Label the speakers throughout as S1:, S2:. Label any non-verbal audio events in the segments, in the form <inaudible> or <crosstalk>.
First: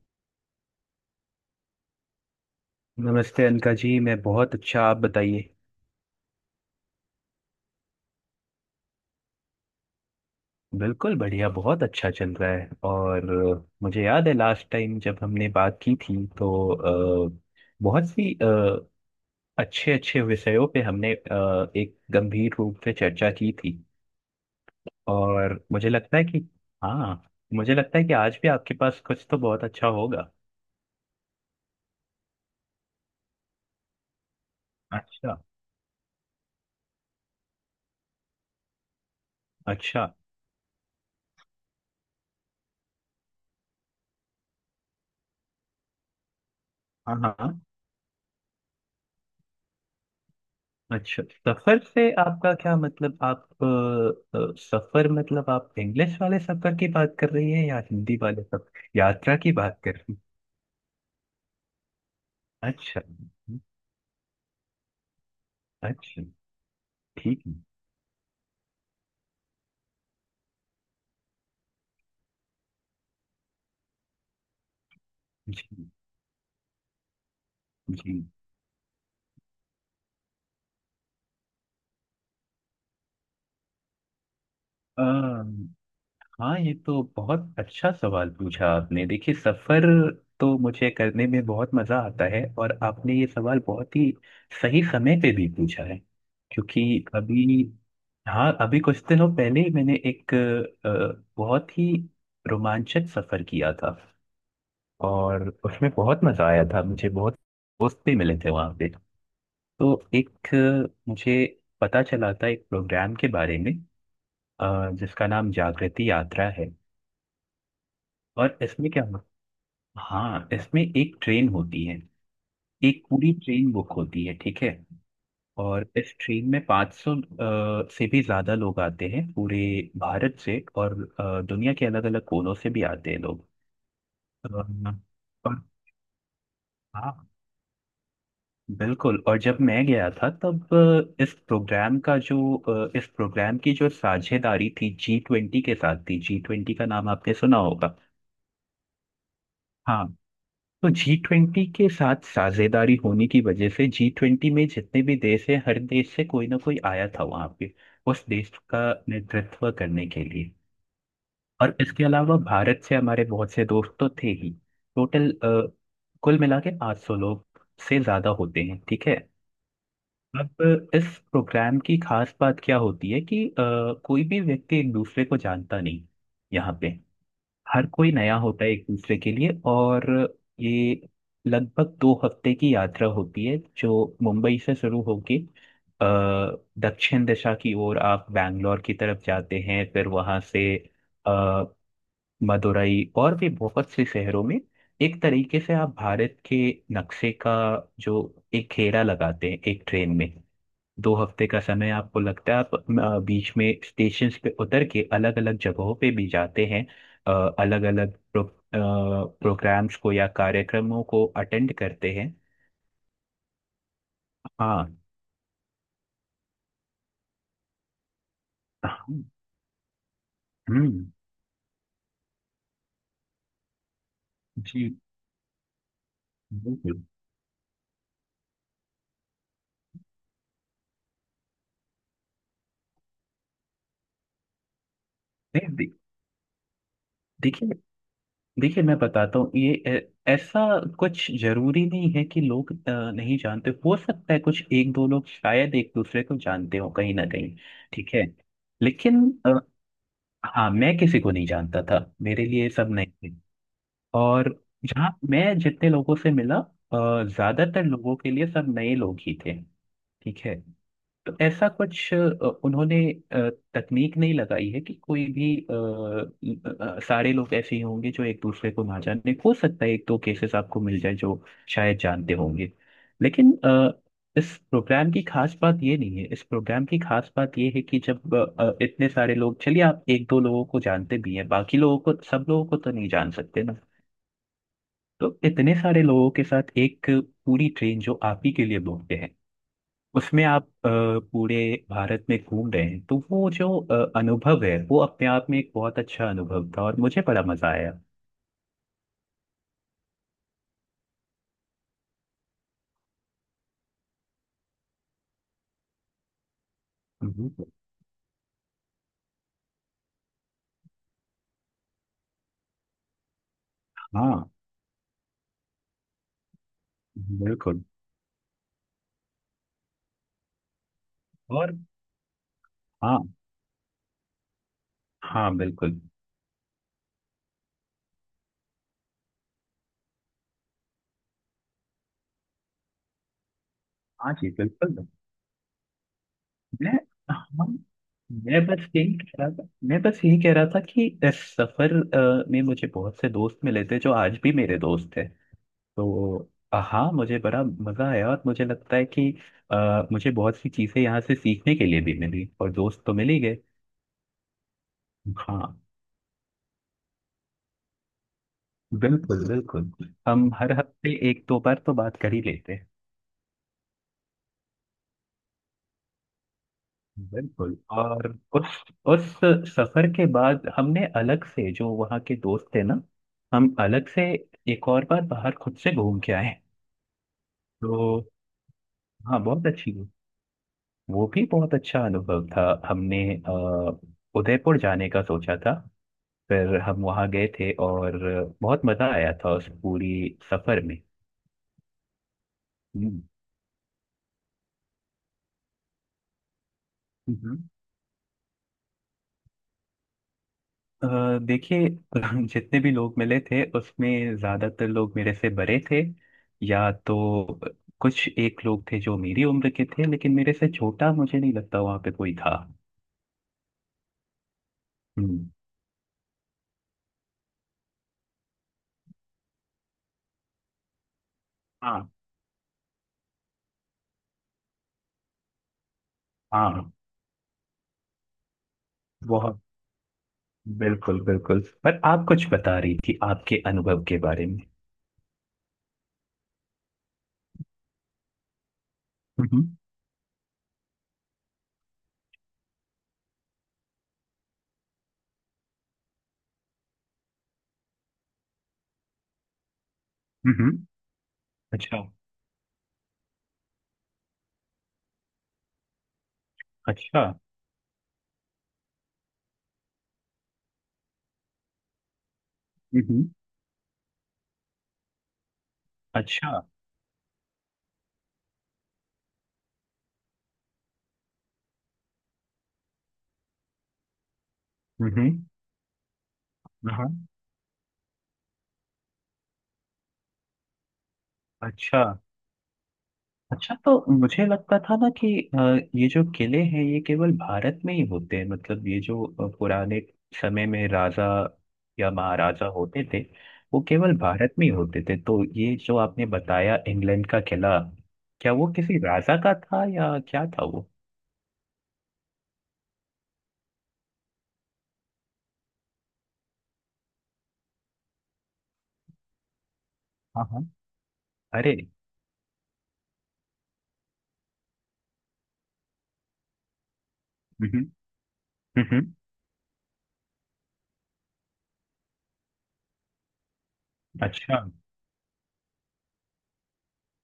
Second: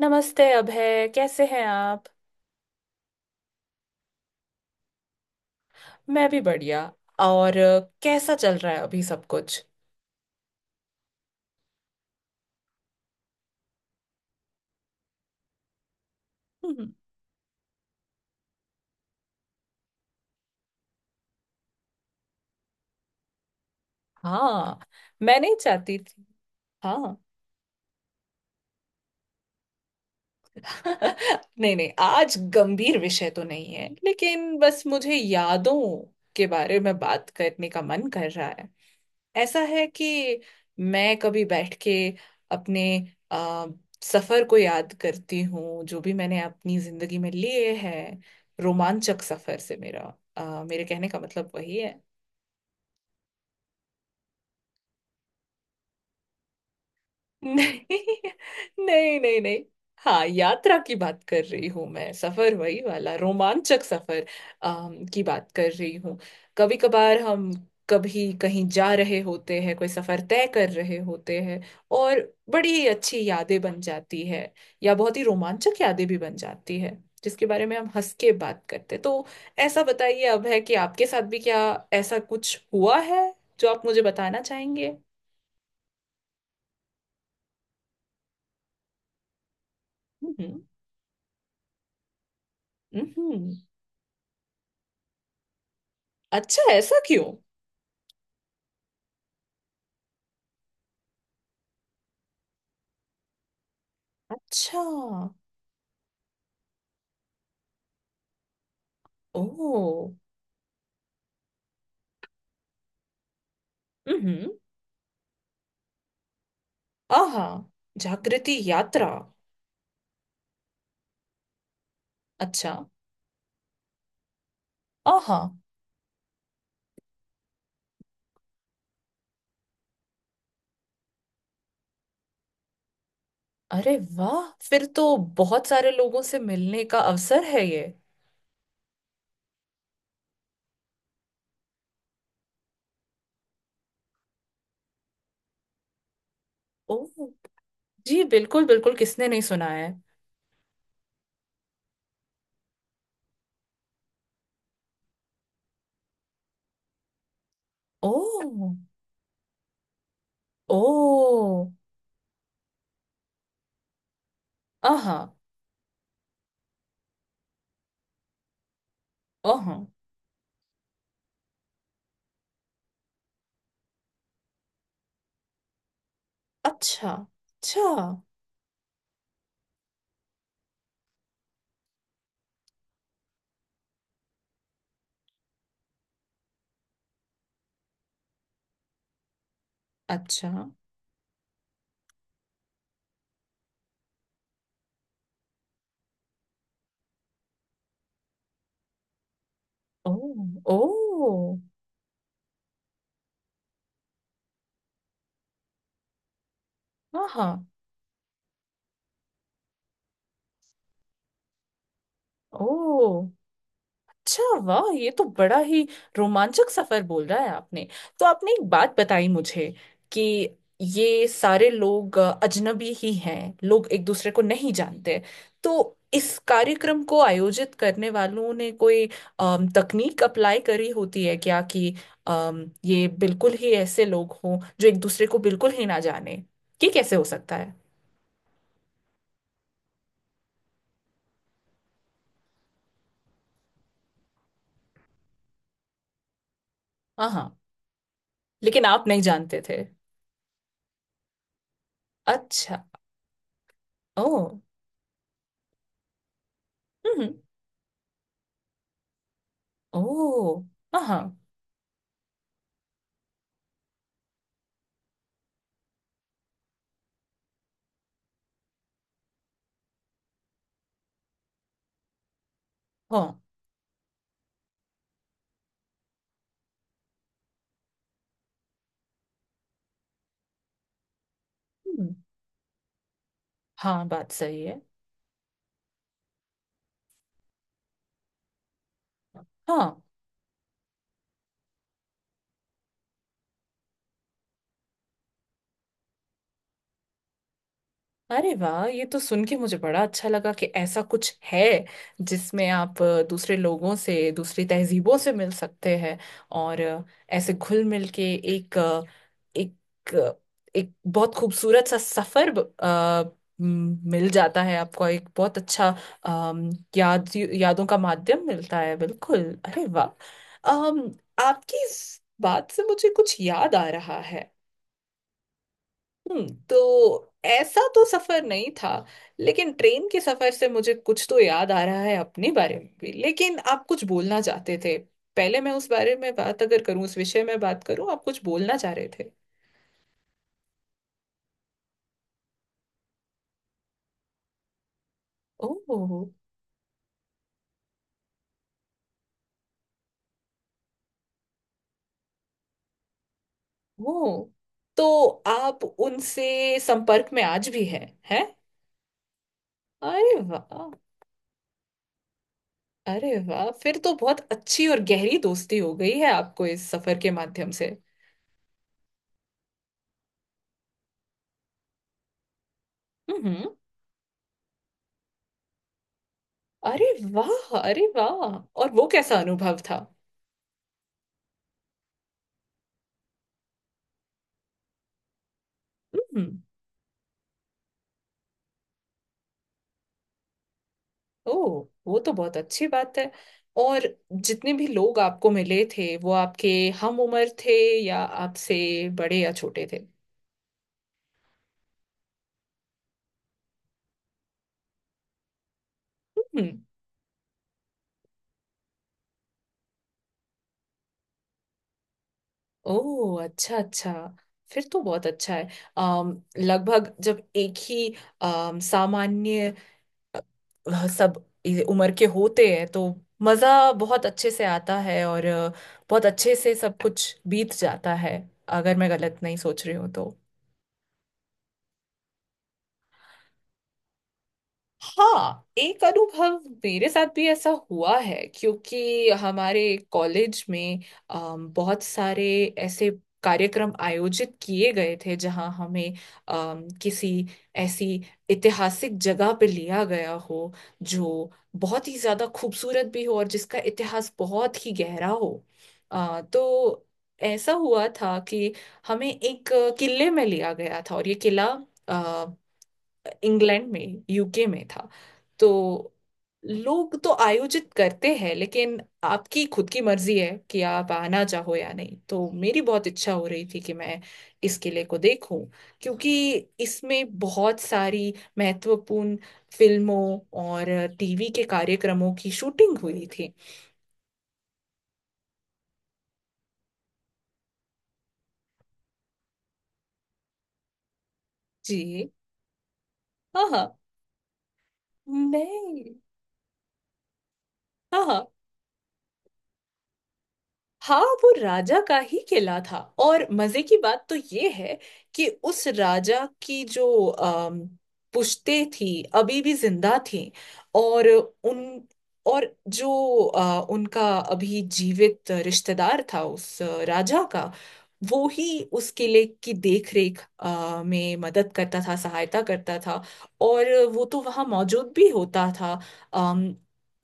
S1: नमस्ते अभय, कैसे हैं आप।
S2: नमस्ते अनका जी। मैं बहुत अच्छा, आप बताइए।
S1: मैं भी बढ़िया। और कैसा चल रहा है अभी सब कुछ।
S2: बिल्कुल बढ़िया, बहुत अच्छा चल रहा है। और मुझे याद है लास्ट टाइम जब हमने बात की थी तो
S1: हम्म।
S2: बहुत सी अच्छे अच्छे विषयों पे हमने एक गंभीर रूप से चर्चा की थी।
S1: हाँ। मैं नहीं
S2: और मुझे
S1: चाहती
S2: लगता
S1: थी।
S2: है कि,
S1: हाँ।
S2: हाँ, मुझे लगता है कि आज भी आपके पास कुछ तो बहुत अच्छा होगा।
S1: <laughs> नहीं नहीं, आज गंभीर विषय तो नहीं है, लेकिन बस मुझे
S2: अच्छा।
S1: यादों के बारे में बात करने का मन कर रहा है। ऐसा है
S2: अच्छा।
S1: कि मैं कभी बैठ के अपने आ, सफर को याद करती हूँ, जो भी मैंने अपनी
S2: हाँ,
S1: जिंदगी में
S2: हाँ।
S1: लिए हैं। रोमांचक सफर से मेरा, मेरे कहने का
S2: अच्छा,
S1: मतलब वही
S2: सफर
S1: है।
S2: से आपका क्या मतलब? आप सफर मतलब आप इंग्लिश वाले सफर की बात कर रही है या
S1: नहीं,
S2: हिंदी वाले सफर
S1: नहीं,
S2: यात्रा
S1: नहीं,
S2: की
S1: नहीं।
S2: बात कर रही
S1: हाँ, यात्रा की बात कर रही हूँ मैं, सफर
S2: है?
S1: वही
S2: अच्छा।
S1: वाला रोमांचक सफर की बात कर रही हूँ।
S2: अच्छा।
S1: कभी कभार
S2: ठीक
S1: हम
S2: है।
S1: कभी कहीं जा रहे होते हैं, कोई सफर तय कर रहे होते हैं, और बड़ी अच्छी यादें बन जाती है, या बहुत ही
S2: जी।
S1: रोमांचक यादें भी बन जाती है, जिसके बारे में हम हंस
S2: जी।
S1: के बात करते तो। ऐसा बताइए अब है कि आपके साथ भी क्या ऐसा कुछ हुआ है जो आप मुझे बताना चाहेंगे।
S2: हाँ, ये तो बहुत अच्छा सवाल पूछा आपने। देखिए सफर तो
S1: हम्म,
S2: मुझे करने में बहुत मजा आता है, और
S1: हम्म,
S2: आपने ये सवाल बहुत ही सही समय पे भी पूछा है।
S1: अच्छा, ऐसा
S2: क्योंकि
S1: क्यों।
S2: अभी, हाँ, अभी कुछ दिनों पहले ही मैंने एक बहुत ही रोमांचक सफर किया था।
S1: अच्छा।
S2: और उसमें बहुत मजा आया था मुझे, बहुत दोस्त भी मिले थे वहाँ पे। तो
S1: ओह।
S2: एक, मुझे पता चला था एक प्रोग्राम के बारे में,
S1: हम्म।
S2: जिसका नाम जागृति यात्रा है।
S1: आहा।
S2: और
S1: जागृति
S2: इसमें क्या,
S1: यात्रा।
S2: हाँ, इसमें एक ट्रेन होती है।
S1: अच्छा।
S2: एक पूरी ट्रेन बुक होती है, ठीक है।
S1: आहा।
S2: और इस ट्रेन में 500 से भी ज़्यादा लोग आते हैं पूरे भारत से, और दुनिया के अलग अलग कोनों से भी आते हैं लोग।
S1: अरे वाह,
S2: अ,
S1: फिर तो
S2: और,
S1: बहुत सारे लोगों से मिलने का
S2: हाँ,
S1: अवसर है ये।
S2: बिल्कुल। और जब मैं गया था तब इस प्रोग्राम का जो, इस प्रोग्राम की जो साझेदारी थी जी ट्वेंटी के साथ थी। जी ट्वेंटी का नाम
S1: ओह।
S2: आपने सुना होगा।
S1: जी बिल्कुल, बिल्कुल किसने नहीं सुना है।
S2: हाँ, तो जी ट्वेंटी के साथ साझेदारी होने की वजह से जी ट्वेंटी में जितने भी देश हैं हर देश से कोई ना कोई आया था वहां पे उस देश
S1: ओह,
S2: का नेतृत्व करने के लिए।
S1: ओह।
S2: और इसके अलावा भारत से हमारे बहुत से दोस्त तो थे ही।
S1: आहा।
S2: टोटल कुल मिला के 800 लोग से ज्यादा होते हैं, ठीक है।
S1: आहा।
S2: अब इस प्रोग्राम की खास बात क्या होती है कि कोई भी व्यक्ति एक दूसरे को जानता नहीं यहाँ पे।
S1: अच्छा, अच्छा।
S2: हर कोई नया होता है एक दूसरे के लिए। और ये लगभग 2 हफ्ते की यात्रा होती है जो मुंबई से शुरू होके अ, दक्षिण दिशा की ओर आप बैंगलोर की तरफ जाते हैं। फिर वहां से
S1: अच्छा।
S2: अ, मदुरई और भी बहुत से शहरों में, एक तरीके से आप भारत के नक्शे का जो एक घेरा लगाते हैं एक ट्रेन में।
S1: ओह,
S2: 2 हफ्ते
S1: ओह।
S2: का समय आपको लगता है। आप बीच में स्टेशन पे उतर के अलग अलग जगहों पे भी जाते हैं,
S1: आहा।
S2: अलग अलग प्रोग्राम्स को या कार्यक्रमों को अटेंड करते हैं।
S1: ओह। अच्छा वाह,
S2: हाँ।
S1: ये तो बड़ा ही रोमांचक सफर बोल रहा है आपने। तो आपने एक बात बताई मुझे, कि
S2: हम्म।
S1: ये सारे लोग अजनबी ही हैं, लोग एक दूसरे को नहीं
S2: जी,
S1: जानते। तो इस कार्यक्रम
S2: बिल्कुल।
S1: को आयोजित करने वालों ने कोई तकनीक अप्लाई करी होती है क्या कि ये बिल्कुल ही ऐसे लोग हों जो एक दूसरे को
S2: नहीं,
S1: बिल्कुल ही
S2: दे-
S1: ना जाने, कि कैसे हो सकता
S2: देखिए
S1: है।
S2: देखिए मैं बताता हूँ। ये ऐसा कुछ जरूरी नहीं है कि लोग नहीं जानते। हो सकता है कुछ एक दो लोग शायद एक दूसरे को जानते हो कहीं ना
S1: हाँ
S2: कहीं,
S1: हाँ,
S2: ठीक है।
S1: लेकिन आप
S2: लेकिन,
S1: नहीं जानते थे।
S2: हाँ, मैं किसी को नहीं जानता था, मेरे लिए ये
S1: अच्छा।
S2: सब नए थे।
S1: ओ।
S2: और जहाँ मैं जितने लोगों से मिला
S1: हम्म।
S2: ज्यादातर लोगों के लिए सब नए लोग ही थे, ठीक है।
S1: ओ। हाँ,
S2: तो
S1: हाँ,
S2: ऐसा कुछ, उन्होंने अ, तकनीक नहीं लगाई है कि कोई भी, सारे लोग ऐसे ही होंगे जो एक दूसरे को ना जाने। हो सकता है एक दो केसेस आपको मिल जाए जो शायद जानते होंगे।
S1: हाँ।
S2: लेकिन इस प्रोग्राम की खास बात ये नहीं है, इस प्रोग्राम की खास बात ये है कि जब इतने सारे लोग, चलिए आप एक दो लोगों को जानते भी हैं बाकी लोगों
S1: हम्म,
S2: को, सब लोगों को तो नहीं जान सकते ना।
S1: हाँ बात सही है।
S2: तो इतने सारे लोगों के साथ एक पूरी ट्रेन जो आप ही के लिए बोलते हैं
S1: हाँ।
S2: उसमें आप पूरे भारत में घूम रहे हैं, तो वो जो अनुभव है वो अपने आप में एक बहुत अच्छा अनुभव था और मुझे बड़ा मजा आया।
S1: अरे वाह, ये तो सुन के मुझे बड़ा अच्छा लगा कि ऐसा कुछ है जिसमें आप दूसरे लोगों से, दूसरी तहजीबों से मिल सकते हैं। और ऐसे
S2: हम्म।
S1: घुल मिल के एक अ, एक अ, एक बहुत खूबसूरत सा सफर, मिल
S2: हाँ,
S1: जाता है आपको, एक बहुत अच्छा, अम,
S2: बिल्कुल।
S1: यादों का माध्यम मिलता है, बिल्कुल। अरे वाह। अम,
S2: और,
S1: आपकी इस बात से मुझे
S2: हाँ,
S1: कुछ याद आ रहा है।
S2: हाँ, बिल्कुल।
S1: तो ऐसा तो सफर नहीं था, लेकिन ट्रेन के सफर से मुझे कुछ तो याद आ रहा है अपने बारे में भी, लेकिन आप कुछ
S2: हाँ
S1: बोलना
S2: जी,
S1: चाहते थे।
S2: बिल्कुल।
S1: पहले मैं उस बारे में बात अगर
S2: मैं,
S1: करूं, उस विषय में
S2: हाँ,
S1: बात करूं, आप कुछ बोलना चाह रहे थे।
S2: मैं बस यही कह रहा था कि इस सफर में मुझे बहुत से दोस्त मिले थे जो आज भी मेरे दोस्त हैं।
S1: ओह,
S2: तो हाँ, मुझे बड़ा मजा आया। और मुझे लगता है कि मुझे बहुत सी चीजें यहाँ से सीखने के लिए भी मिली, और दोस्त तो मिल ही गए।
S1: ओह। तो
S2: हाँ,
S1: आप उनसे संपर्क में आज भी हैं।
S2: बिल्कुल, बिल्कुल।
S1: अरे
S2: हम हर
S1: वाह।
S2: हफ्ते एक दो बार तो बात कर ही लेते हैं।
S1: अरे वाह, फिर तो बहुत अच्छी और गहरी दोस्ती हो गई है आपको इस सफर के माध्यम
S2: बिल्कुल,
S1: से।
S2: और उस उस सफर के बाद हमने अलग से जो वहाँ के दोस्त थे ना,
S1: हम्म।
S2: हम अलग से एक और बार बाहर खुद से घूम के आए।
S1: अरे वाह। अरे
S2: तो,
S1: वाह, और वो
S2: हाँ,
S1: कैसा
S2: बहुत
S1: अनुभव
S2: अच्छी।
S1: था।
S2: वो भी बहुत अच्छा अनुभव था। हमने उदयपुर जाने का सोचा था।
S1: हम्म।
S2: फिर हम वहाँ गए थे, और बहुत मज़ा आया था उस पूरी सफ़र में।
S1: ओह, वो तो बहुत अच्छी बात
S2: हम्म।
S1: है। और जितने भी लोग आपको मिले थे, वो आपके हम उम्र
S2: हम्म।
S1: थे, या आपसे बड़े या छोटे थे।
S2: देखिए <laughs> जितने भी लोग मिले थे उसमें ज़्यादातर लोग मेरे से बड़े थे।
S1: हम्म।
S2: या तो कुछ एक लोग थे जो मेरी उम्र के थे, लेकिन मेरे से छोटा मुझे नहीं लगता वहाँ पे कोई था।
S1: ओह, अच्छा अच्छा। फिर तो बहुत
S2: हम्म।
S1: अच्छा है। अम लगभग जब एक ही अम सामान्य, वह सब
S2: हाँ,
S1: उम्र के होते हैं तो मज़ा बहुत अच्छे से आता है, और बहुत अच्छे से
S2: हाँ।
S1: सब कुछ बीत जाता है, अगर मैं गलत नहीं
S2: बहुत,
S1: सोच रही हूँ तो।
S2: बिल्कुल, बिल्कुल, पर आप कुछ बता रही थी आपके अनुभव के बारे में।
S1: हाँ, एक अनुभव मेरे साथ भी ऐसा हुआ है, क्योंकि
S2: हम्म।
S1: हमारे कॉलेज में बहुत सारे ऐसे कार्यक्रम आयोजित किए गए थे जहाँ हमें किसी ऐसी ऐतिहासिक जगह पे लिया गया
S2: हम्म।
S1: हो, जो
S2: अच्छा।
S1: बहुत ही ज्यादा खूबसूरत भी हो और जिसका इतिहास बहुत ही गहरा हो। तो
S2: अच्छा।
S1: ऐसा हुआ था कि हमें एक किले में लिया गया था, और ये किला
S2: हम्म।
S1: इंग्लैंड में, यूके में था। तो
S2: अच्छा।
S1: लोग तो आयोजित करते हैं, लेकिन आपकी खुद की मर्जी है कि आप आना चाहो या नहीं। तो मेरी बहुत इच्छा हो रही थी कि मैं इस किले को
S2: हम्म।
S1: देखूं, क्योंकि इसमें बहुत सारी महत्वपूर्ण फिल्मों और टीवी के
S2: अच्छा।
S1: कार्यक्रमों की शूटिंग हुई थी।
S2: अच्छा, तो मुझे लगता था ना कि अ, ये जो किले हैं ये केवल भारत में ही होते हैं, मतलब ये जो पुराने समय में राजा या
S1: जी।
S2: महाराजा होते थे
S1: हाँ
S2: वो
S1: हाँ।
S2: केवल भारत में ही होते थे। तो ये जो
S1: मैं।
S2: आपने बताया इंग्लैंड का किला,
S1: हाँ हाँ।
S2: क्या वो किसी राजा का था, या क्या था वो?
S1: हाँ, वो राजा का ही किला था। और मजे की बात तो ये है कि उस राजा की जो पुश्तें थी, अभी भी जिंदा
S2: हाँ,
S1: थी।
S2: हाँ।
S1: और
S2: अरे।
S1: उन, और जो उनका अभी जीवित रिश्तेदार था उस राजा का,
S2: हम्म।
S1: वो ही
S2: हम्म।
S1: उस किले की देख रेख में मदद करता था, सहायता करता था। और वो तो
S2: अच्छा।
S1: वहाँ मौजूद भी होता था। अम,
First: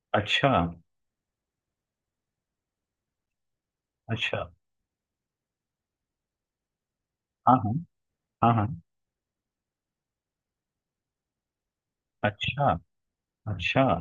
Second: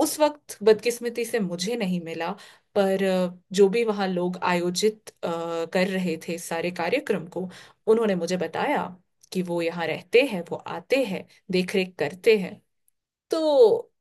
S1: उस
S2: अच्छा।
S1: वक्त बदकिस्मती से मुझे नहीं मिला। पर जो भी वहाँ लोग
S2: अच्छा।
S1: आयोजित कर रहे थे इस सारे कार्यक्रम को,
S2: हाँ, हाँ,
S1: उन्होंने मुझे
S2: हाँ, हाँ।
S1: बताया कि वो यहाँ रहते हैं, वो आते हैं, देखरेख करते हैं।
S2: अच्छा। अच्छा।
S1: तो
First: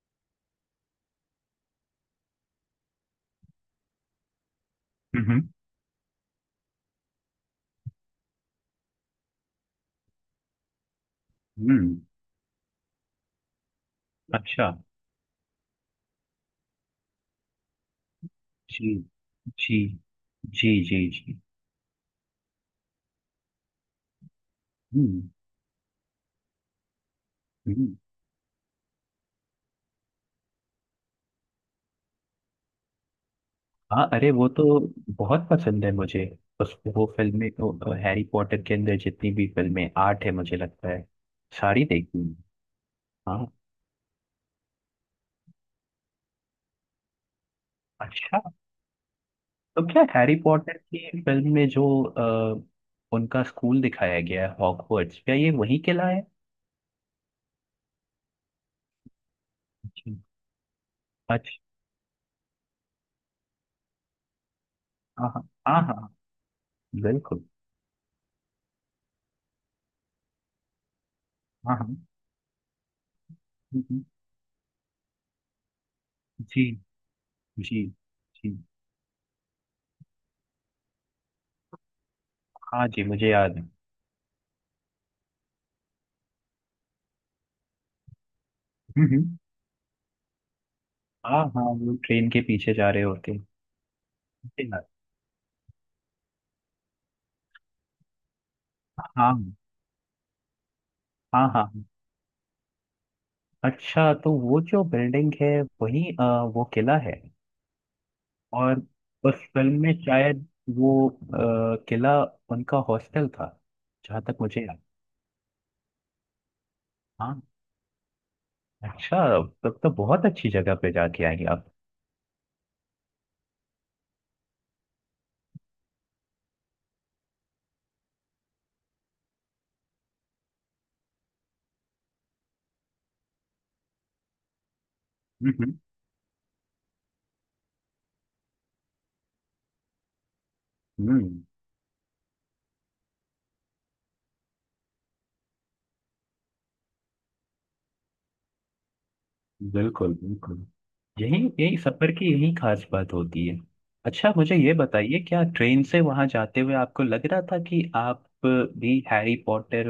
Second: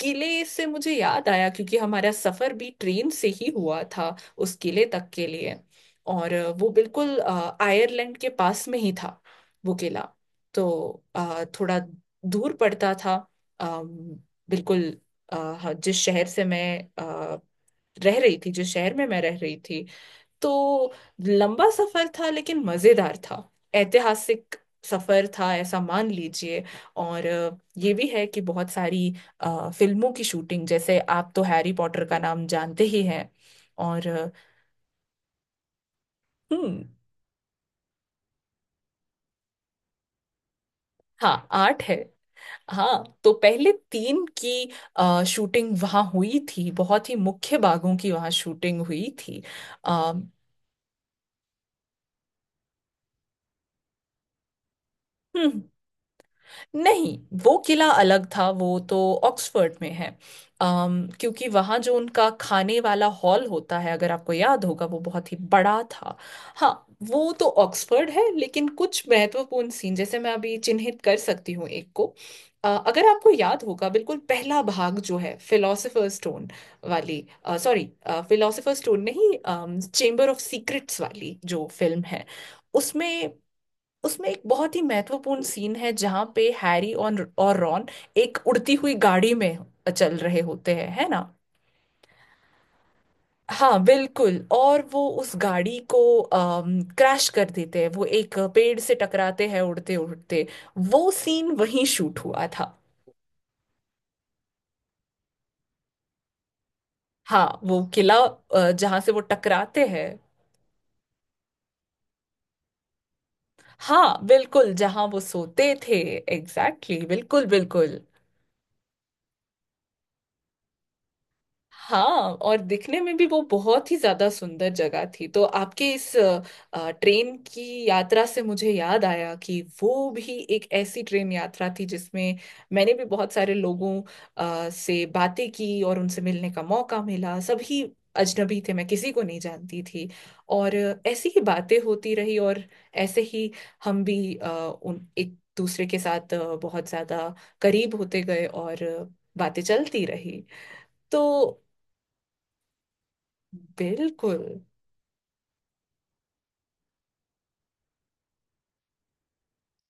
S1: किले से मुझे याद आया, क्योंकि हमारा सफर भी ट्रेन से ही हुआ था, उस किले तक के
S2: हम्म।
S1: लिए। और वो बिल्कुल आयरलैंड के पास में ही था वो किला। तो थोड़ा
S2: हम्म।
S1: दूर पड़ता था। अम,
S2: अच्छा।
S1: बिल्कुल। हाँ, जिस शहर से मैं अ, रह रही थी जिस
S2: जी।
S1: शहर में मैं रह रही
S2: जी।
S1: थी। तो
S2: जी। जी। जी।
S1: लंबा सफर था, लेकिन मजेदार था। ऐतिहासिक
S2: हम्म।
S1: सफर था, ऐसा मान लीजिए। और ये
S2: हम्म।
S1: भी है कि बहुत सारी फिल्मों की शूटिंग, जैसे आप तो हैरी पॉटर का नाम जानते ही हैं। और
S2: हाँ, अरे, वो तो बहुत पसंद है मुझे। उस
S1: हम्म।
S2: वो फिल्में तो हैरी पॉटर के अंदर जितनी भी फिल्में आठ है मुझे लगता है
S1: हाँ, आठ
S2: सारी
S1: है।
S2: देखी हूँ।
S1: हाँ, तो
S2: हाँ।
S1: पहले तीन की शूटिंग वहाँ हुई थी, बहुत ही मुख्य बागों की वहाँ
S2: अच्छा,
S1: शूटिंग हुई थी।
S2: तो क्या
S1: आ,
S2: हैरी पॉटर की फिल्म में जो उनका स्कूल दिखाया गया है हॉगवर्ट्स, क्या ये वही किला है?
S1: नहीं, वो किला अलग था, वो तो ऑक्सफोर्ड में है।
S2: जी।
S1: क्योंकि
S2: अच्छा।
S1: वहाँ जो उनका खाने वाला हॉल होता है, अगर आपको याद होगा, वो
S2: हाँ,
S1: बहुत ही
S2: हाँ,
S1: बड़ा
S2: हाँ, हाँ,
S1: था। हाँ, वो
S2: बिल्कुल।
S1: तो ऑक्सफोर्ड है, लेकिन कुछ महत्वपूर्ण सीन, जैसे मैं अभी चिन्हित कर सकती हूँ
S2: हाँ,
S1: एक को।
S2: हाँ।
S1: अगर आपको याद
S2: हम्म,
S1: होगा,
S2: हम्म।
S1: बिल्कुल पहला भाग जो है, फिलोसोफर स्टोन
S2: जी।
S1: वाली,
S2: जी।
S1: सॉरी,
S2: जी।
S1: फिलोसोफर स्टोन नहीं, चेम्बर ऑफ सीक्रेट्स वाली जो फिल्म है,
S2: हाँ जी, मुझे
S1: उसमें
S2: याद है।
S1: उसमें एक बहुत ही महत्वपूर्ण सीन है जहां पे हैरी और रॉन एक उड़ती हुई
S2: हम्म,
S1: गाड़ी
S2: हम्म।
S1: में चल रहे होते हैं, है ना।
S2: हाँ, हाँ, वो ट्रेन के पीछे जा रहे होते हैं।
S1: हाँ बिल्कुल, और वो उस गाड़ी को क्रैश कर देते हैं, वो एक पेड़ से टकराते
S2: हाँ,
S1: हैं उड़ते उड़ते। वो
S2: हाँ,
S1: सीन
S2: हाँ,
S1: वहीं
S2: हाँ।
S1: शूट हुआ था।
S2: अच्छा, तो वो जो बिल्डिंग है वही वो किला है।
S1: हाँ, वो किला
S2: और
S1: जहाँ से वो
S2: उस फिल्म
S1: टकराते
S2: में
S1: हैं।
S2: शायद वो किला उनका हॉस्टल था, जहाँ
S1: हाँ
S2: तक मुझे
S1: बिल्कुल,
S2: याद।
S1: जहाँ वो सोते थे। एग्जैक्टली, exactly,
S2: हाँ।
S1: बिल्कुल बिल्कुल।
S2: अच्छा, तब तो बहुत अच्छी जगह पे जाके आएंगे आप।
S1: हाँ। और दिखने में भी वो बहुत ही ज्यादा सुंदर जगह थी। तो आपके इस ट्रेन की यात्रा से मुझे याद आया कि वो भी एक ऐसी ट्रेन यात्रा थी जिसमें मैंने भी बहुत सारे लोगों से बातें
S2: हम्म। हम्म।
S1: की, और उनसे मिलने का मौका मिला। सभी अजनबी थे, मैं किसी को नहीं जानती थी। और ऐसी ही
S2: हम्म।
S1: बातें होती रही, और ऐसे ही हम भी उन एक दूसरे के साथ बहुत ज्यादा करीब होते गए, और बातें चलती
S2: बिल्कुल,
S1: रही,
S2: बिल्कुल, यही
S1: तो।
S2: यही सफर की यही खास बात होती है। अच्छा
S1: बिल्कुल।
S2: मुझे ये बताइए, क्या ट्रेन से वहां जाते हुए आपको लग रहा था कि आप भी हैरी पॉटर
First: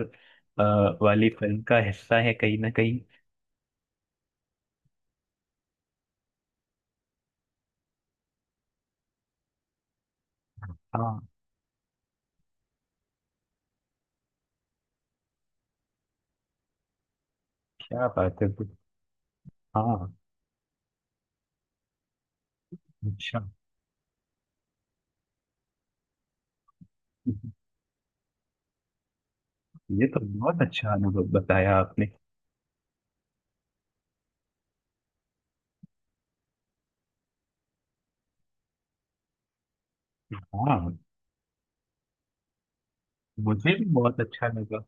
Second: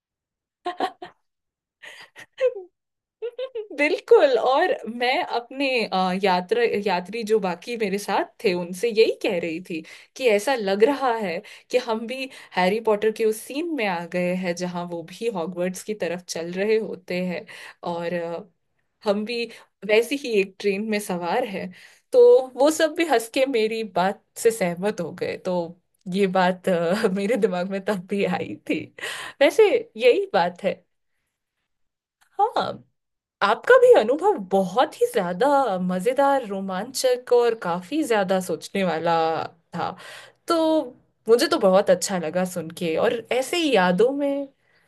S2: वाली फिल्म का हिस्सा है कहीं ना कहीं?
S1: <laughs> बिल्कुल, और मैं अपने यात्रा यात्री, जो बाकी मेरे साथ थे, उनसे यही कह रही थी कि ऐसा लग रहा
S2: हाँ,
S1: है कि हम भी हैरी पॉटर के उस सीन में आ गए हैं, जहां वो भी हॉगवर्ट्स की तरफ चल रहे होते हैं,
S2: क्या
S1: और
S2: बात है।
S1: हम भी वैसी
S2: हाँ।
S1: ही एक ट्रेन में सवार हैं। तो वो सब भी हंस
S2: अच्छा,
S1: के मेरी बात से सहमत हो गए, तो। ये बात मेरे दिमाग में तब भी आई थी, वैसे।
S2: ये तो
S1: यही
S2: बहुत
S1: बात है।
S2: अच्छा अनुभव बताया आपने।
S1: हाँ। आपका भी अनुभव बहुत ही ज्यादा मजेदार, रोमांचक, और काफी ज्यादा सोचने वाला था, तो
S2: हाँ,
S1: मुझे तो बहुत अच्छा लगा सुन के, और ऐसे ही
S2: मुझे भी
S1: यादों
S2: बहुत
S1: में
S2: अच्छा लगा।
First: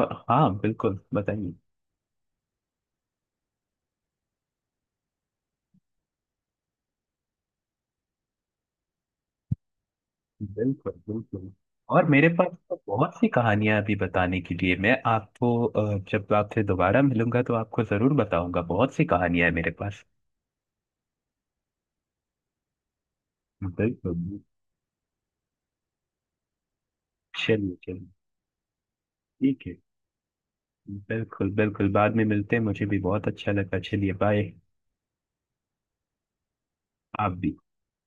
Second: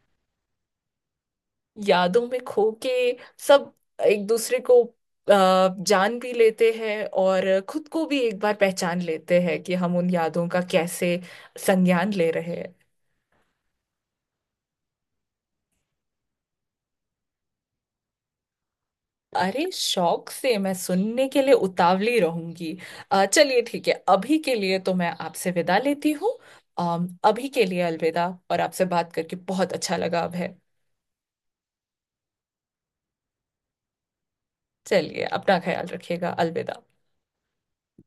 S2: और, हाँ, बिल्कुल बताइए।
S1: यादों में खो के सब एक दूसरे को जान भी लेते हैं, और खुद को भी एक बार पहचान लेते हैं, कि हम उन यादों का
S2: बिल्कुल,
S1: कैसे
S2: बिल्कुल। और
S1: संज्ञान
S2: मेरे
S1: ले
S2: पास
S1: रहे हैं।
S2: तो बहुत सी कहानियां अभी बताने के लिए, मैं आपको जब आपसे दोबारा मिलूंगा तो आपको जरूर बताऊंगा। बहुत सी कहानियां है
S1: अरे
S2: मेरे पास।
S1: शौक से, मैं सुनने के लिए उतावली रहूंगी। चलिए, ठीक है,
S2: बिल्कुल।
S1: अभी के लिए तो मैं आपसे विदा लेती हूँ। अभी के
S2: चलिए,
S1: लिए
S2: चलिए।
S1: अलविदा, और आपसे बात करके
S2: ठीक
S1: बहुत
S2: है,
S1: अच्छा लगा अब है।
S2: बिल्कुल, बिल्कुल, बाद में मिलते हैं। मुझे भी बहुत अच्छा लगा। चलिए, बाय।
S1: चलिए अपना ख्याल रखिएगा, अलविदा।
S2: आप भी।